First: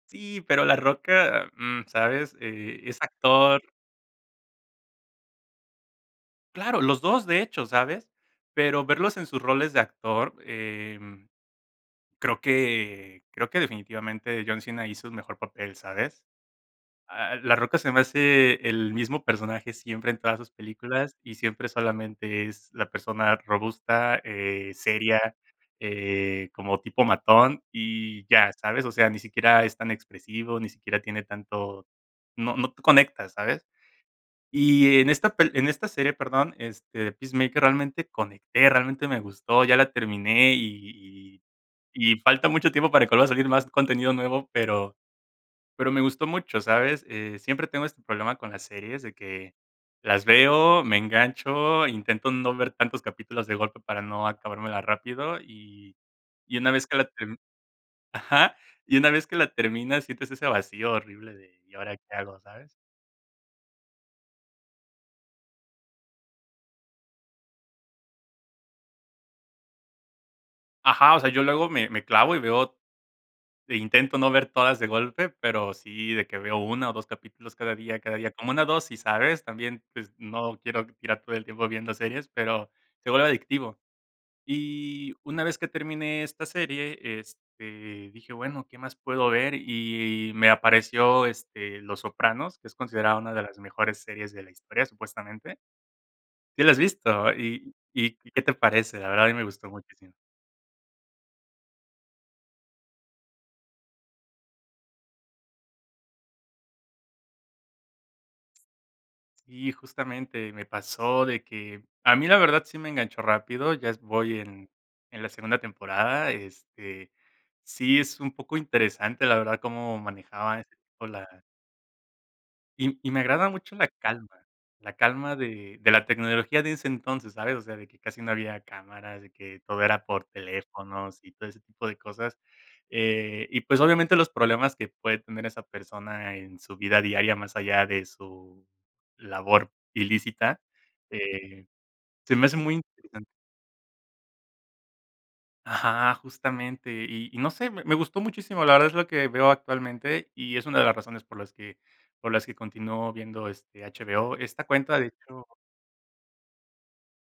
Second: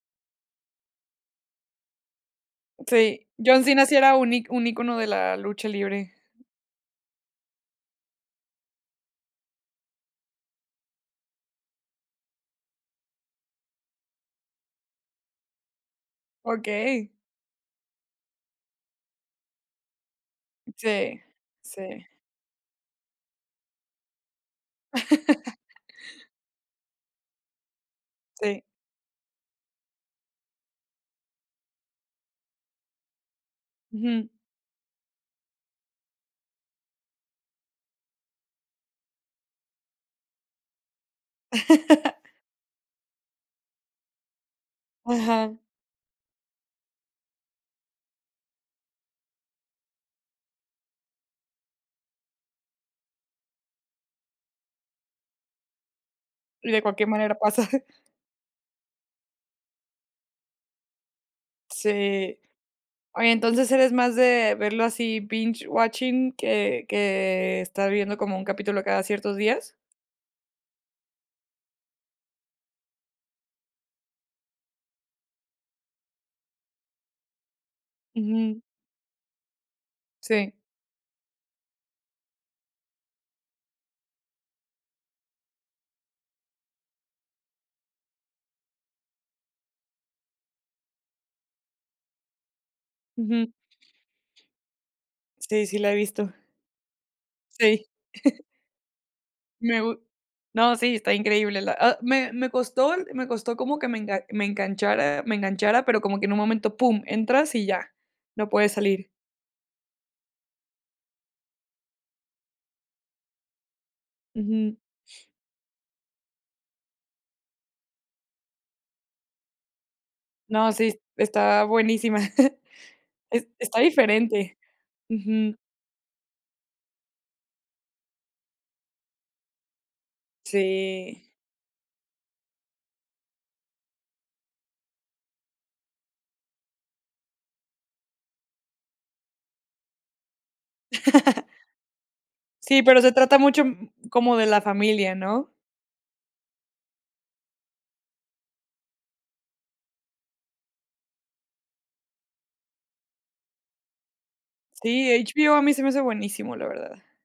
Sí, pero La Roca, mm, ¿sabes? Eh, es Sí, actor. John Cena sí era un ic un icono de la lucha libre. Claro, los 2, de hecho, ¿sabes? Pero verlos en sus roles de actor, em, creo que creo que definitivamente John Cena hizo un mejor papel, ¿sabes? Okey. A a La Roca se me hace el mismo personaje siempre en todas sus películas, Sí, y siempre sí. solamente es la persona robusta, eh, seria, eh, como tipo matón y ya, Sí. ¿sabes? O sea, ni siquiera es tan expresivo, ni siquiera tiene tanto no no conecta, ¿sabes? Ujú. Y en esta pel en esta serie, perdón, este, de Peacemaker, realmente conecté, realmente me gustó, ya la terminé y y y falta mucho tiempo para que vuelva a salir más contenido nuevo, pero Ajá. pero me gustó mucho, ¿sabes? Eh, siempre tengo este problema con las series, de que las veo, me engancho, intento no ver tantos capítulos de golpe para no acabármela rápido, y y una De vez que la cualquier manera ter pasa. ajá. Y una vez que la terminas, sientes ese vacío horrible de, ¿y ahora qué Sí. hago? ¿Sabes? Oye, entonces, ¿eres más de verlo así: "binge watching" que que estar viendo como un capítulo cada ciertos días? Ajá, o sea, yo luego me me clavo, y veo e intento no ver todas de golpe, pero sí de que veo 1, o, 2 capítulos cada día, cada día, como Ujú. una dosis, ¿sabes? También, pues, Sí. no quiero tirar todo el tiempo viendo series, pero se vuelve adictivo. Y una vez que terminé esta serie, este, dije: "Bueno, ¿qué más puedo ver?" Y y me apareció, este, Los Sopranos, que es considerada una de Ujú. las mejores series de la historia, supuestamente. Sí, sí, la he visto. ¿Sí la has visto? ¿Y Sí. y y qué te parece? La verdad a mí me gustó Me gu muchísimo. no, sí, está increíble la a me me costó me costó como que me enga me enganchara me enganchara, pero como que en un momento pum, entras, y ya, no puedes salir. Sí, justamente. Me pasó de que a mí la verdad sí me enganchó rápido. Ya es voy en Ujú. en la segunda temporada, este, sí es un poco interesante, la verdad, cómo manejaba No, ese sí, s tipo la está buenísima, y y me es agrada mucho está la calma, diferente. la calma Ujú. de de la tecnología de ese entonces, ¿sabes? O sea, de que casi no había cámaras, de que todo era por teléfonos Sí. y todo ese tipo de cosas. Eh, y pues, obviamente, los problemas que puede tener esa persona en su vida diaria, más allá de su labor ilícita, eh, se me hace muy Sí, pero se interesante. trata mucho m m como de la familia, ¿no? Ajá, justamente. Y y no sé, me me gustó muchísimo, la verdad es lo que veo actualmente, y es una de las razones por las que por las que continúo viendo, este, HBO. Esta cuenta, de Sí, hecho HBO a mí se me hace buenísimo, la verdad.